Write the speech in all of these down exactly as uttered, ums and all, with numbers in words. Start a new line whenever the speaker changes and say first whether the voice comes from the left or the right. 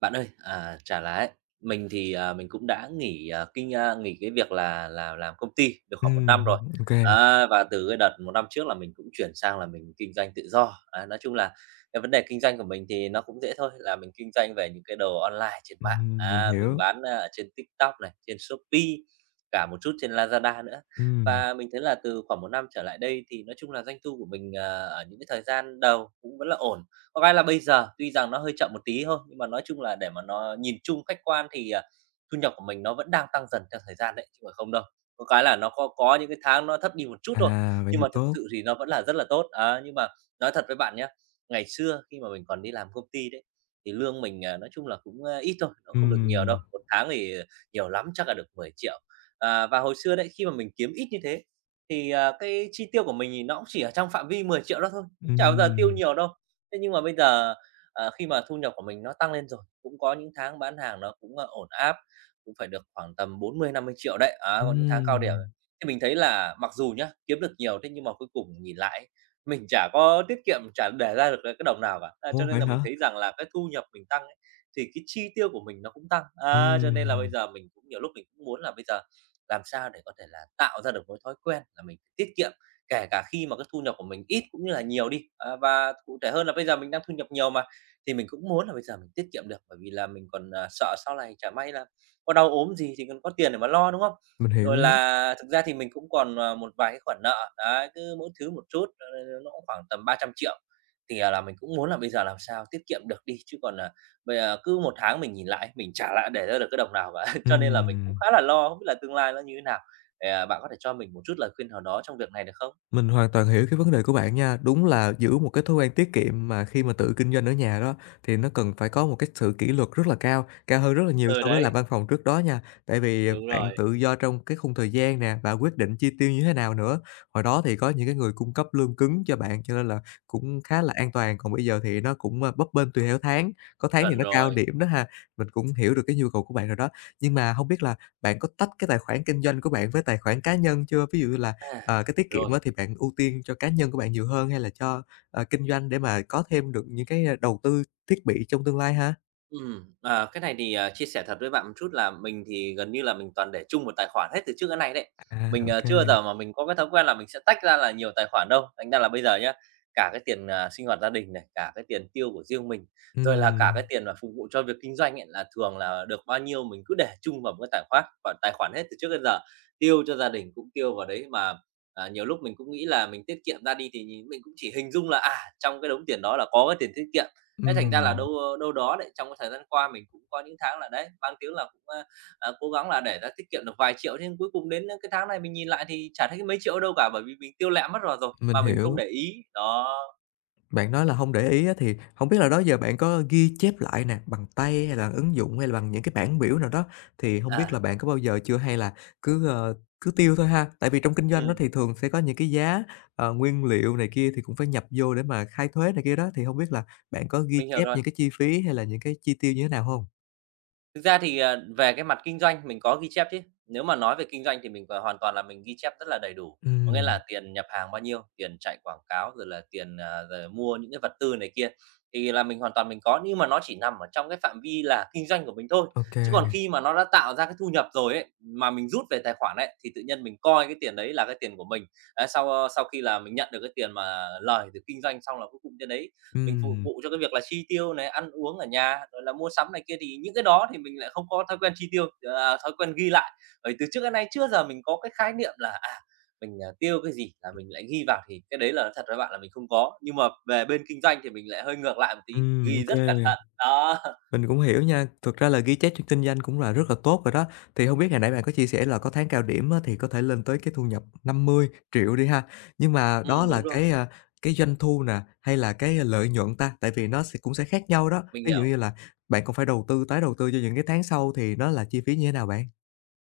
right: Bạn ơi, à, chả là ấy, mình thì, à, mình cũng đã nghỉ, à, kinh a, nghỉ cái việc là là làm công ty được khoảng một năm
left: Ừm,
right: rồi.
left: ô kê,
right: Á, và từ cái đợt một năm trước là mình cũng chuyển sang là mình kinh doanh tự do. Á, nói chung là cái vấn đề kinh doanh của mình thì nó cũng dễ thôi, là mình kinh doanh về những cái đồ online trên mạng.
left: ừm, mình
right: Á, mình
left: hiểu.
right: bán, a, ở trên TikTok này, trên Shopee, cả một chút trên Lazada nữa.
left: Ừm,
right: Và mình thấy là từ khoảng một năm trở lại đây thì nói chung là doanh thu của mình, ờ, ở những cái thời gian đầu cũng vẫn là ổn. Có cái là bây giờ tuy rằng nó hơi chậm một tí thôi, nhưng mà nói chung là để mà nó nhìn chung khách quan thì, à, thu nhập của mình nó vẫn đang tăng dần theo thời gian đấy, chứ còn không đâu. Có cái là nó có có những cái tháng nó thấp đi một chút thôi,
left: à, vậy
right: nhưng
left: thì
right: mà thực
left: tốt.
right: sự thì nó vẫn là rất là tốt. Á, nhưng mà nói thật với bạn nhé, ngày xưa khi mà mình còn đi làm công ty đấy, thì lương mình, à, nói chung là cũng, a, ít thôi, nó không được nhiều đâu,
left: Ừm,
right: một tháng thì nhiều lắm chắc là được mười triệu. À, và hồi xưa đấy, khi mà mình kiếm ít như thế thì, à, cái chi tiêu của mình thì nó cũng chỉ ở trong phạm vi mười triệu đó thôi, cũng chả bao giờ tiêu
left: ừm,
right: nhiều đâu. Thế nhưng mà bây giờ, ờ, khi mà thu nhập của mình nó tăng lên rồi, cũng có những tháng bán hàng nó cũng, a, ổn áp, cũng phải được khoảng tầm bốn mươi năm mươi triệu đấy, á, có những tháng cao điểm.
left: ừm.
right: Thì mình thấy là mặc dù nhá, kiếm được nhiều, thế nhưng mà cuối cùng nhìn lại mình chả có tiết kiệm, chả để ra được, ờ, cái đồng nào cả. À, cho
left: Ồ,
right: nên
left: vậy
right: là mình
left: hả?
right: thấy rằng là cái thu nhập mình tăng ấy, thì cái chi tiêu của mình nó cũng tăng. Á, cho nên là bây
left: Ừm,
right: giờ mình cũng nhiều lúc mình cũng muốn là bây giờ làm sao để có thể là tạo ra được một thói quen là mình tiết kiệm kể cả khi mà cái thu nhập của mình ít cũng như là nhiều đi. À, và cụ thể hơn là bây giờ mình đang thu nhập nhiều mà, thì mình cũng muốn là bây giờ mình tiết kiệm được, bởi vì là mình còn, à, sợ sau này chả may là có đau ốm gì thì còn có tiền để mà lo, đúng không?
left: mình
right: Rồi
left: hiểu,
right: là thực ra thì mình cũng còn, ờ, một vài cái khoản nợ, đấy, cứ mỗi thứ một chút, ờ, nó cũng khoảng tầm ba trăm triệu. Thì, à, là mình cũng muốn là bây giờ làm sao tiết kiệm được đi, chứ còn, à, bây giờ cứ một tháng mình nhìn lại, mình trả lại để ra được cái đồng nào cả. Cho nên là mình cũng
left: ừm.
right: khá là lo, không biết là tương lai nó như thế nào. Thì, à, bạn có thể cho mình một chút lời khuyên nào đó trong việc này được không?
left: Mình hoàn toàn hiểu cái vấn đề của bạn nha. Đúng là giữ một cái thói quen tiết kiệm mà khi mà tự kinh doanh ở nhà đó, thì nó cần phải có một cái sự kỷ luật rất là cao, cao hơn rất là nhiều
right: Ừ,
left: so với làm
right: đấy,
left: văn phòng trước đó nha. Tại vì, ờ,
right: đúng
left: bạn
right: rồi,
left: tự do trong cái khung thời gian nè, và quyết định chi tiêu như thế nào nữa. Hồi đó thì có những cái người cung cấp lương cứng cho bạn, cho nên là cũng khá là an toàn, còn bây giờ thì nó cũng, ơ, bấp bênh tùy theo tháng, có tháng thì
right: chuẩn
left: nó cao
right: rồi.
left: điểm đó ha. Mình cũng hiểu được cái nhu cầu của bạn rồi đó. Nhưng mà không biết là bạn có tách cái tài khoản kinh doanh của bạn với tài khoản cá nhân chưa? Ví dụ là
right: À,
left: Ờ, cái tiết kiệm
right: rồi.
left: á thì bạn ưu tiên cho cá nhân của bạn nhiều hơn hay là cho, ờ, kinh doanh để mà có thêm được những cái, a, đầu tư thiết bị trong tương lai ha?
right: Ừm, ờ, cái này thì, ờ, chia sẻ thật với bạn một chút là mình thì gần như là mình toàn để chung một tài khoản hết từ trước đến nay đấy.
left: À,
right: Mình,
left: ô
right: ờ, chưa bao giờ mà mình có cái thói quen là mình sẽ tách ra là nhiều tài khoản đâu. Thành ra là bây giờ nhá, cả cái tiền, à, sinh hoạt gia đình này, cả cái tiền tiêu của riêng mình, rồi là cả
left: Ừm,
right: cái tiền mà phục vụ cho việc kinh doanh ấy, là thường là được bao nhiêu mình cứ để chung vào một cái tài khoát khoản tài khoản hết từ trước đến giờ. Tiêu cho gia đình cũng tiêu vào đấy mà, à, nhiều lúc mình cũng nghĩ là mình tiết kiệm ra đi thì nhìn mình cũng chỉ hình dung là, à, trong cái đống tiền đó là có cái tiền tiết kiệm. Thế thành ra là
left: ừm,
right: đâu, đâu đó lại trong cái thời gian qua mình cũng có những tháng là đấy, mang tiếng là cũng, a, à, cố gắng là để ra tiết kiệm được vài triệu, nhưng cuối cùng đến, cái tháng này mình nhìn lại thì chả thấy mấy triệu đâu cả, bởi vì mình tiêu lẹ mất rồi rồi,
left: mình
right: mà mình không
left: hiểu.
right: để ý. Đó.
left: Bạn nói là hông để ý á, thì hổng biết là đó giờ bạn có ghi chép lại nè, bằng tay hay là ứng dụng hay là bằng những cái bảng biểu nào đó, thì hông biết
right: à,
left: là bạn có bao giờ chưa hay là cứ, ờ, cứ tiêu thôi ha? Tại vì trong kinh doanh á,
right: ừm,
left: thì thường sẽ có những cái giá, ờ, nguyên liệu này kia thì cũng phải nhập vô để mà khai thuế này kia đó, thì hông biết là bạn có ghi
right: mình hiểu
left: chép
right: rồi.
left: những cái chi phí hay là những cái chi tiêu như thế nào hông?
right: Thực ra thì, ờ, về cái mặt kinh doanh mình có ghi chép chứ. Nếu mà nói về kinh doanh thì mình còn hoàn toàn là mình ghi chép rất là đầy đủ. Có nghĩa là
left: Ừm,
right: tiền nhập hàng bao nhiêu, tiền chạy quảng cáo, rồi là tiền, à, rồi mua những cái vật tư này kia, thì là mình hoàn toàn mình có, nhưng mà nó chỉ nằm ở trong cái phạm vi là kinh doanh của mình thôi.
left: ô kê.
right: Chứ còn khi mà nó đã tạo ra cái thu nhập rồi ấy, mà mình rút về tài khoản ấy, thì tự nhiên mình coi cái tiền đấy là cái tiền của mình. Đấy, sau, ờ, sau khi là mình nhận được cái tiền mà lời từ kinh doanh xong là cuối cùng trên đấy mình phục
left: Ừm,
right: vụ cho cái việc là chi tiêu này, ăn uống ở nhà, rồi là mua sắm này kia thì những cái đó thì mình lại không có thói quen chi tiêu, à, thói quen ghi lại. Bởi từ trước đến nay chưa giờ mình có cái khái niệm là, à, mình, à, tiêu cái gì là mình lại ghi vào thì cái đấy là thật với bạn là mình không có. Nhưng mà về bên kinh doanh thì mình lại hơi ngược lại một tí,
left: ừm, ô
right: ghi
left: kê.
right: rất cẩn thận. Đó.
left: Mình cũng hiểu nha, thực ra là ghi chép trên kinh doanh cũng là rất là tốt rồi đó. Thì không biết hồi nãy bạn có chia sẻ là có tháng cao điểm á, thì có thể lên tới cái thu nhập năm mươi triệu đi ha, nhưng mà đó
right: Ừm,
left: là
right: đúng rồi,
left: cái, a, cái doanh thu nè, hay là cái lợi nhuận ta? Tại vì nó sẽ cũng sẽ khác nhau đó,
right: mình
left: ví dụ
right: hiểu.
left: như là bạn còn phải đầu tư, tái đầu tư cho những cái tháng sau thì nó là chi phí như thế nào bạn?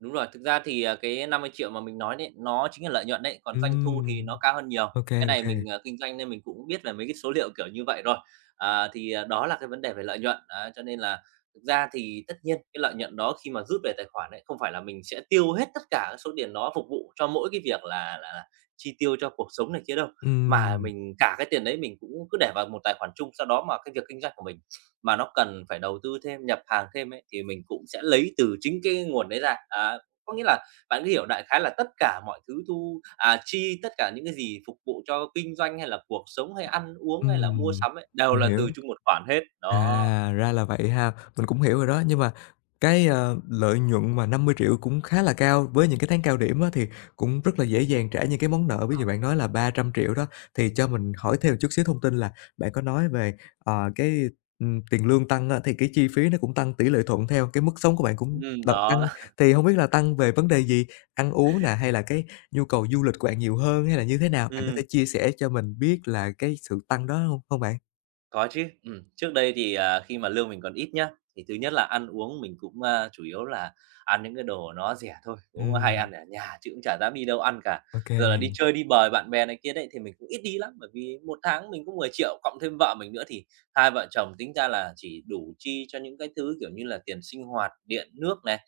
right: Đúng rồi, thực ra thì, à, cái năm mươi triệu mà mình nói đấy, nó chính là lợi nhuận đấy, còn doanh thu thì
left: Ừm,
right: nó cao hơn nhiều.
left: ô kê,
right: Cái này mình, ờ, kinh doanh nên mình cũng biết về mấy cái số liệu kiểu như vậy rồi. À, thì, à, đó là cái vấn đề về lợi nhuận, á, cho nên là thực ra thì tất nhiên cái lợi nhuận đó khi mà rút về tài khoản ấy, không phải là mình sẽ tiêu hết tất cả cái số tiền đó phục vụ cho mỗi cái việc là là là chi tiêu cho cuộc sống này kia đâu, mà
left: Ừm,
right: mình cả cái tiền đấy mình cũng cứ để vào một tài khoản chung, sau đó mà cái việc kinh doanh của mình mà nó cần phải đầu tư thêm, nhập hàng thêm ấy, thì mình cũng sẽ lấy từ chính cái nguồn đấy ra. Á, có nghĩa là bạn cứ hiểu đại khái là tất cả mọi thứ thu à, chi, tất cả những cái gì phục vụ cho kinh doanh hay là cuộc sống hay ăn uống hay là mua
left: ừm,
right: sắm ấy, đều
left: mình
right: là từ
left: hiểu.
right: chung một khoản hết. Đó,
left: À, ra là vậy ha. Mình cũng hiểu rồi đó, nhưng mà cái, ờ, lợi nhuận mà năm mươi triệu cũng khá là cao, với những cái tháng cao điểm á thì cũng rất là dễ dàng trả những cái món nợ, ví dụ bạn nói là ba trăm triệu đó. Thì cho mình hỏi thêm một chút xíu thông tin là bạn có nói về, ờ, cái, ừm, tiền lương tăng á, thì cái chi phí nó cũng tăng tỷ lệ thuận theo, cái mức sống của bạn cũng
right: ừm,
left: là
right: đó.
left: tăng, thì không biết là tăng về vấn đề gì? Ăn uống nè, hay là cái nhu cầu du lịch của bạn nhiều hơn, hay là như thế nào? Bạn có thể
right: Ừm.
left: chia sẻ cho mình biết là cái sự tăng đó không không bạn?
right: Có chứ, ừm. Trước đây thì, à, khi mà lương mình còn ít nhá, thì thứ nhất là ăn uống mình cũng, a, chủ yếu là ăn những cái đồ nó rẻ thôi,
left: Ừ.
right: cũng hay ăn ở nhà chứ cũng chả dám đi đâu ăn cả.
left: Ok.
right: Rồi là đi chơi đi bời bạn bè này kia đấy thì mình cũng ít đi lắm, bởi vì một tháng mình cũng mười triệu cộng thêm vợ mình nữa thì hai vợ chồng tính ra là chỉ đủ chi cho những cái thứ, kiểu như là, tiền sinh hoạt, điện nước này,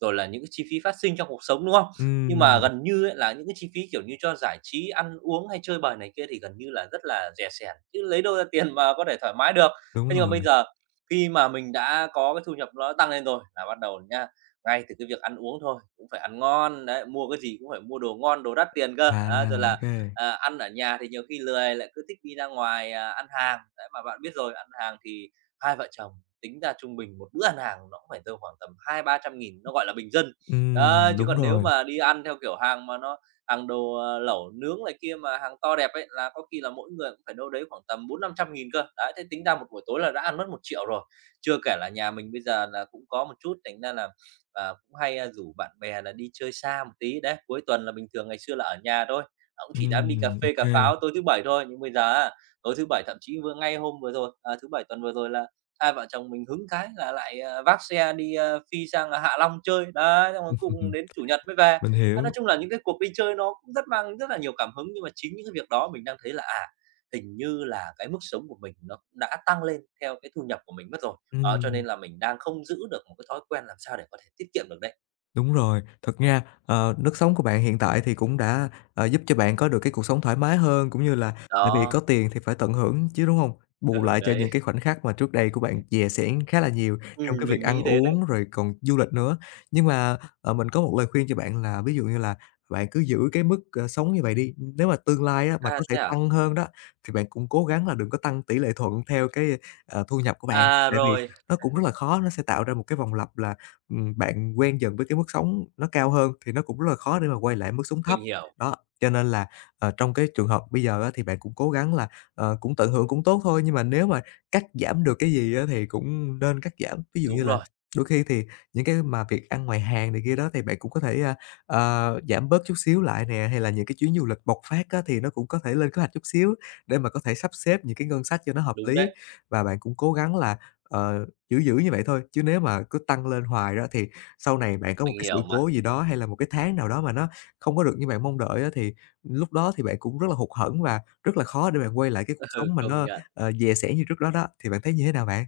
right: rồi là những cái chi phí phát sinh trong cuộc sống, đúng không? Nhưng mà
left: Ừm,
right: gần như ấy là những cái chi phí, kiểu như, cho giải trí, ăn uống hay chơi bời này kia thì gần như là rất là rẻ sẻn, chứ lấy đâu ra tiền mà có thể thoải mái được.
left: đúng
right: Thế nhưng mà
left: rồi.
right: bây giờ khi mà mình đã có cái thu nhập nó tăng lên rồi là bắt đầu nha, ngay từ cái việc ăn uống thôi, cũng phải ăn ngon, đấy, mua cái gì cũng phải mua đồ ngon, đồ đắt tiền cơ.
left: À,
right: Á, rồi
left: ok
right: là,
left: kê.
right: à, ăn ở nhà thì nhiều khi lười lại cứ thích đi ra ngoài, à, ăn hàng. Đấy, mà bạn biết rồi, ăn hàng thì hai vợ chồng tính ra trung bình một bữa ăn hàng nó cũng phải rơi khoảng tầm hai ba trăm nghìn nó gọi là bình dân. Đó,
left: Ừm,
right: chứ
left: đúng
right: còn nếu
left: rồi.
right: mà đi ăn theo kiểu hàng mà nó hàng đồ, ờ, lẩu nướng này kia mà hàng to đẹp ấy, là có khi là mỗi người cũng phải đâu đấy khoảng tầm bốn năm trăm nghìn cơ. Đấy, thế tính ra một buổi tối là đã ăn mất một triệu rồi. Chưa kể là nhà mình bây giờ là cũng có một chút, thành ra là, à, cũng hay, a, rủ bạn bè là đi chơi xa một tí. Đấy, cuối tuần là bình thường ngày xưa là ở nhà thôi, cũng chỉ dám đi cà
left: Ừm,
right: phê cà pháo
left: ô
right: tối thứ Bảy thôi, nhưng bây giờ á, tối thứ Bảy thậm chí vừa ngay hôm vừa rồi, à, thứ Bảy tuần vừa rồi là hai vợ chồng mình hứng cái là lại, ờ, vác xe đi, ơ, phi sang, à, Hạ Long chơi. Đấy, xong rồi cùng đến Chủ nhật mới về.
left: Mình
right: Á, nói
left: hiểu.
right: chung là những cái cuộc đi chơi nó cũng rất mang rất là nhiều cảm hứng, nhưng mà chính những cái việc đó mình đang thấy là, à, hình như là cái mức sống của mình nó cũng đã tăng lên theo cái thu nhập của mình mất rồi. Đó, cho
left: Ừm.
right: nên là mình đang không giữ được một cái thói quen làm sao để có thể tiết kiệm được đấy.
left: Đúng rồi, thật ra, ờ, nếp sống của bạn hiện tại thì cũng đã, ờ, giúp cho bạn có được cái cuộc sống thoải mái hơn, cũng như là tại vì có
right: Đó,
left: tiền thì phải tận hưởng chứ, đúng không? Bù
right: ừ,
left: lại cho những
right: đấy,
left: cái khoảnh khắc mà trước đây của bạn dè sẻn khá là nhiều trong cái
right: ừm,
left: việc
right: mình
left: ăn
right: nghĩ thế đấy.
left: uống, rồi còn du lịch nữa. Nhưng mà, ờ, mình có một lời khuyên cho bạn là ví dụ như là bạn cứ giữ cái mức, ờ, sống như vậy đi, nếu mà tương lai á mà
right: À,
left: có thể
right: thế à?
left: tăng hơn đó, thì bạn cũng cố gắng là đừng có tăng tỷ lệ thuận theo cái, ờ, thu nhập của bạn,
right: À,
left: tại vì
right: rồi,
left: nó cũng rất là khó, nó sẽ tạo ra một cái vòng lặp là ừm, bạn quen dần với cái mức sống nó cao hơn thì nó cũng rất là khó để mà quay lại mức sống thấp.
right: mình hiểu.
left: Đó, cho nên là, ờ, trong cái trường hợp bây giờ á thì bạn cũng cố gắng là, ờ, cũng tận hưởng cũng tốt thôi, nhưng mà nếu mà cắt giảm được cái gì á thì cũng nên cắt giảm. Ví dụ như
right: Đúng
left: là
right: rồi,
left: đôi khi thì những cái mà việc ăn ngoài hàng này kia đó thì bạn cũng có thể, a, ờ, giảm bớt chút xíu lại nè, hay là những cái chuyến du lịch bộc phát á thì nó cũng có thể lên kế hoạch chút xíu để mà có thể sắp xếp những cái ngân sách cho nó hợp
right: đúng
left: lý.
right: đấy,
left: Và bạn cũng cố gắng là, ờ Giữ giữ như vậy thôi, chứ nếu mà cứ tăng lên hoài đó thì sau này bạn có một
right: mình
left: cái
right: hiểu
left: sự
right: mà.
left: cố gì đó, hay là một cái tháng nào đó mà nó không có được như bạn mong đợi á, thì lúc đó thì bạn cũng rất là hụt hẫng và rất là khó để bạn quay lại cái cuộc
right: Ừ,
left: sống mà
right: công
left: nó,
right: nhận.
left: ờ, dè sẻn như trước đó đó, thì bạn thấy như thế nào bạn?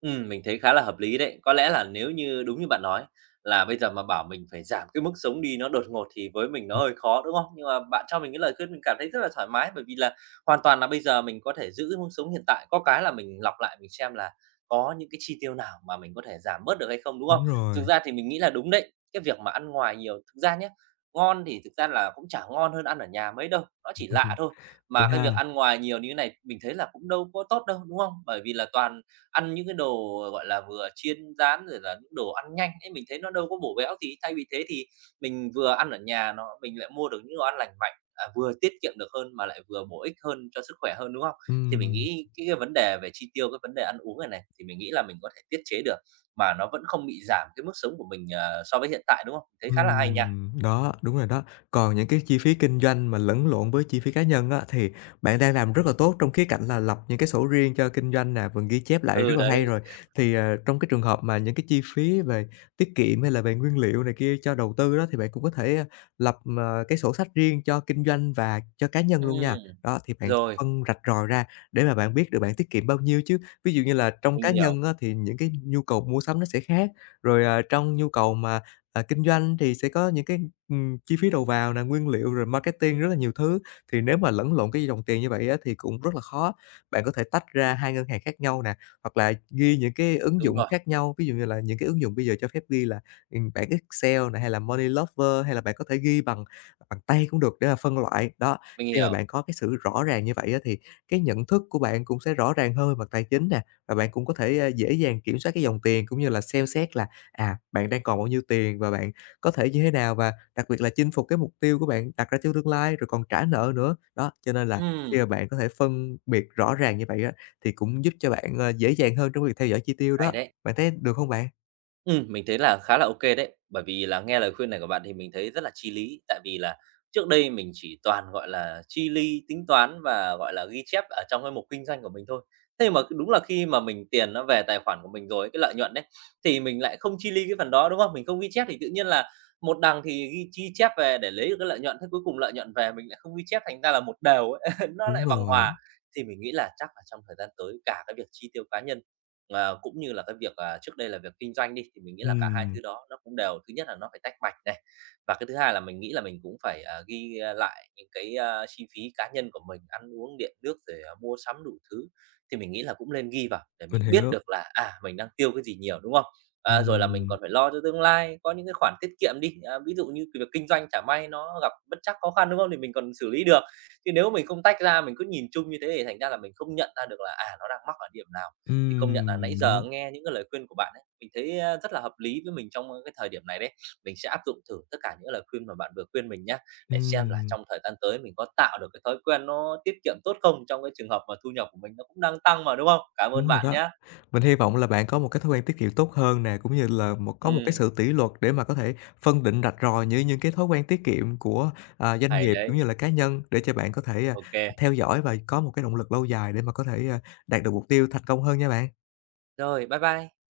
right: Ừm, mình thấy khá là hợp lý đấy. Có lẽ là nếu như đúng như bạn nói là bây giờ mà bảo mình phải giảm cái mức sống đi nó đột ngột thì với mình nó
left: Ừm,
right: hơi khó, đúng không? Nhưng mà bạn cho mình cái lời khuyên mình cảm thấy rất là thoải mái, bởi vì là hoàn toàn là bây giờ mình có thể giữ cái mức sống hiện tại. Có cái là mình lọc lại mình xem là có những cái chi tiêu nào mà mình có thể giảm bớt được hay không, đúng không?
left: đúng rồi,
right: Thực ra thì mình nghĩ là đúng đấy, cái việc mà ăn ngoài nhiều thực ra nhé, ngon thì thực ra là cũng chả ngon hơn ăn ở nhà mấy đâu, nó chỉ lạ
left: Ừm,
right: thôi.
left: vậy
right: Mà cái
left: ha.
right: việc ăn ngoài nhiều như thế này mình thấy là cũng đâu có tốt đâu, đúng không? Bởi vì là toàn ăn những cái đồ, gọi là, vừa chiên rán rồi là những đồ ăn nhanh ấy, mình thấy nó đâu có bổ béo. Thì thay vì thế thì mình vừa ăn ở nhà nó mình lại mua được những đồ ăn lành mạnh, à, vừa tiết kiệm được hơn mà lại vừa bổ ích hơn cho sức khỏe hơn, đúng không? Thì mình
left: Ừm.
right: nghĩ cái cái vấn đề về chi tiêu, cái vấn đề ăn uống này này, thì mình nghĩ là mình có thể tiết chế được, mà nó vẫn không bị giảm cái mức sống của mình, ờ, so với hiện tại, đúng không? Thấy khá là hay nha.
left: Ừm, đó, đúng rồi đó. Còn những cái chi phí kinh doanh mà lẫn lộn với chi phí cá nhân á, thì bạn đang làm rất là tốt trong khía cạnh là lập những cái sổ riêng cho kinh doanh nè, và ghi chép lại rất
right: Ừ,
left: là hay
right: đấy.
left: rồi. Thì, ờ, trong cái trường hợp mà những cái chi phí về tiết kiệm hay là về nguyên liệu này kia cho đầu tư đó, thì bạn cũng có thể, a, lập, ờ, cái sổ sách riêng cho kinh doanh và cho cá nhân
right: Ừm,
left: luôn nha. Đó, thì bạn
right: rồi,
left: phân rạch ròi ra để mà bạn biết được bạn tiết kiệm bao nhiêu chứ. Ví dụ như là trong
right: mình
left: cá
right: hiểu.
left: nhân á, thì những cái nhu cầu mua sắm nó sẽ khác, rồi, à, trong nhu cầu mà À, kinh doanh thì sẽ có những cái, ừm, chi phí đầu vào nè, nguyên liệu rồi marketing, rất là nhiều thứ, thì nếu mà lẫn lộn cái dòng tiền như vậy á thì cũng rất là khó. Bạn có thể tách ra hai ngân hàng khác nhau nè, hoặc là ghi những cái ứng
right: Đúng
left: dụng
right: rồi,
left: khác nhau, ví dụ như là những cái ứng dụng bây giờ cho phép ghi là, ừm, bảng Excel này hay là money lover hay là bạn có thể ghi bằng bằng tay cũng được để mà phân loại. Đó,
right: mình
left: khi mà
right: hiểu.
left: bạn có cái sự rõ ràng như vậy á thì cái nhận thức của bạn cũng sẽ rõ ràng hơn về mặt tài chính nè, và bạn cũng có thể, a, dễ dàng kiểm soát cái dòng tiền cũng như là xem xét là à, bạn đang còn bao nhiêu tiền và bạn có thể như thế nào và đặc biệt là chinh phục cái mục tiêu của bạn đặt ra trong tương lai rồi còn trả nợ nữa. Đó, cho nên là khi
right: Ừm,
left: mà bạn có thể phân biệt rõ ràng như vậy á, thì cũng giúp cho bạn, ờ, dễ dàng hơn trong việc theo dõi chi tiêu đó.
right: hay đấy.
left: Bạn thấy được không bạn?
right: Ừm, mình thấy là khá là ok đấy, bởi vì là nghe lời khuyên này của bạn thì mình thấy rất là chi lý. Tại vì là trước đây mình chỉ toàn, gọi là, chi ly tính toán và, gọi là, ghi chép ở trong cái mục kinh doanh của mình thôi. Thế mà đúng là khi mà mình tiền nó về tài khoản của mình rồi cái lợi nhuận đấy, thì mình lại không chi ly cái phần đó, đúng không? Mình không ghi chép thì tự nhiên là một đằng thì ghi chi chép về để lấy được cái lợi nhuận, thế cuối cùng lợi nhuận về mình lại không ghi chép, thành ra là một đều ấy, nó
left: Đúng
right: lại bằng
left: rồi,
right: hòa. Thì mình nghĩ là chắc là trong thời gian tới cả cái việc chi tiêu cá nhân, Ờ, cũng như là cái việc, à, trước đây là việc kinh doanh đi, thì mình nghĩ là cả hai
left: ừm,
right: thứ đó nó cũng đều thứ nhất là nó phải tách bạch này, và cái thứ hai là mình nghĩ là mình cũng phải, à, ghi, a, lại những cái, a, chi phí cá nhân của mình, ăn uống, điện nước rồi, à, mua sắm đủ thứ, thì mình nghĩ là cũng nên ghi vào để
left: mình
right: mình biết
left: hiểu,
right: được là, à, mình đang tiêu cái gì nhiều, đúng không? À, rồi là mình
left: ừm,
right: còn phải lo cho tương lai, có những cái khoản tiết kiệm đi, à, ví dụ như cái việc kinh doanh chả may nó gặp bất trắc, khó khăn, đúng không? Thì mình còn xử lý được, chứ nếu mình không tách ra, mình cứ nhìn chung như thế thì thành ra là mình không nhận ra được là, à, nó đang mắc ở điểm nào. Thì công nhận là nãy
left: ừm,
right: giờ
left: đúng,
right: nghe những cái lời khuyên của bạn ấy, mình thấy, a, rất là hợp lý với mình trong, cái thời điểm này đấy. Mình sẽ áp dụng thử tất cả những lời khuyên mà bạn vừa khuyên mình nhá, để xem là
left: ừm,
right: trong thời gian tới mình có tạo được cái thói quen nó tiết kiệm tốt không trong cái trường hợp mà thu nhập của mình nó cũng đang tăng mà, đúng không? Cảm ơn
left: đúng rồi
right: bạn
left: đó.
right: nhá.
left: Mình hy vọng là bạn có một cái thói quen tiết kiệm tốt hơn nè, cũng như là một có một cái
right: Ừ,
left: sự kỷ luật để mà có thể phân định rạch ròi những những cái thói quen tiết kiệm của, à, doanh
right: hay
left: nghiệp
right: đấy.
left: cũng như là cá nhân để cho bạn có thể, à,
right: OK.
left: theo dõi và có một cái động lực lâu dài để mà có thể, à, đạt được mục tiêu thành công hơn nha bạn.
right: Rồi, bye bye.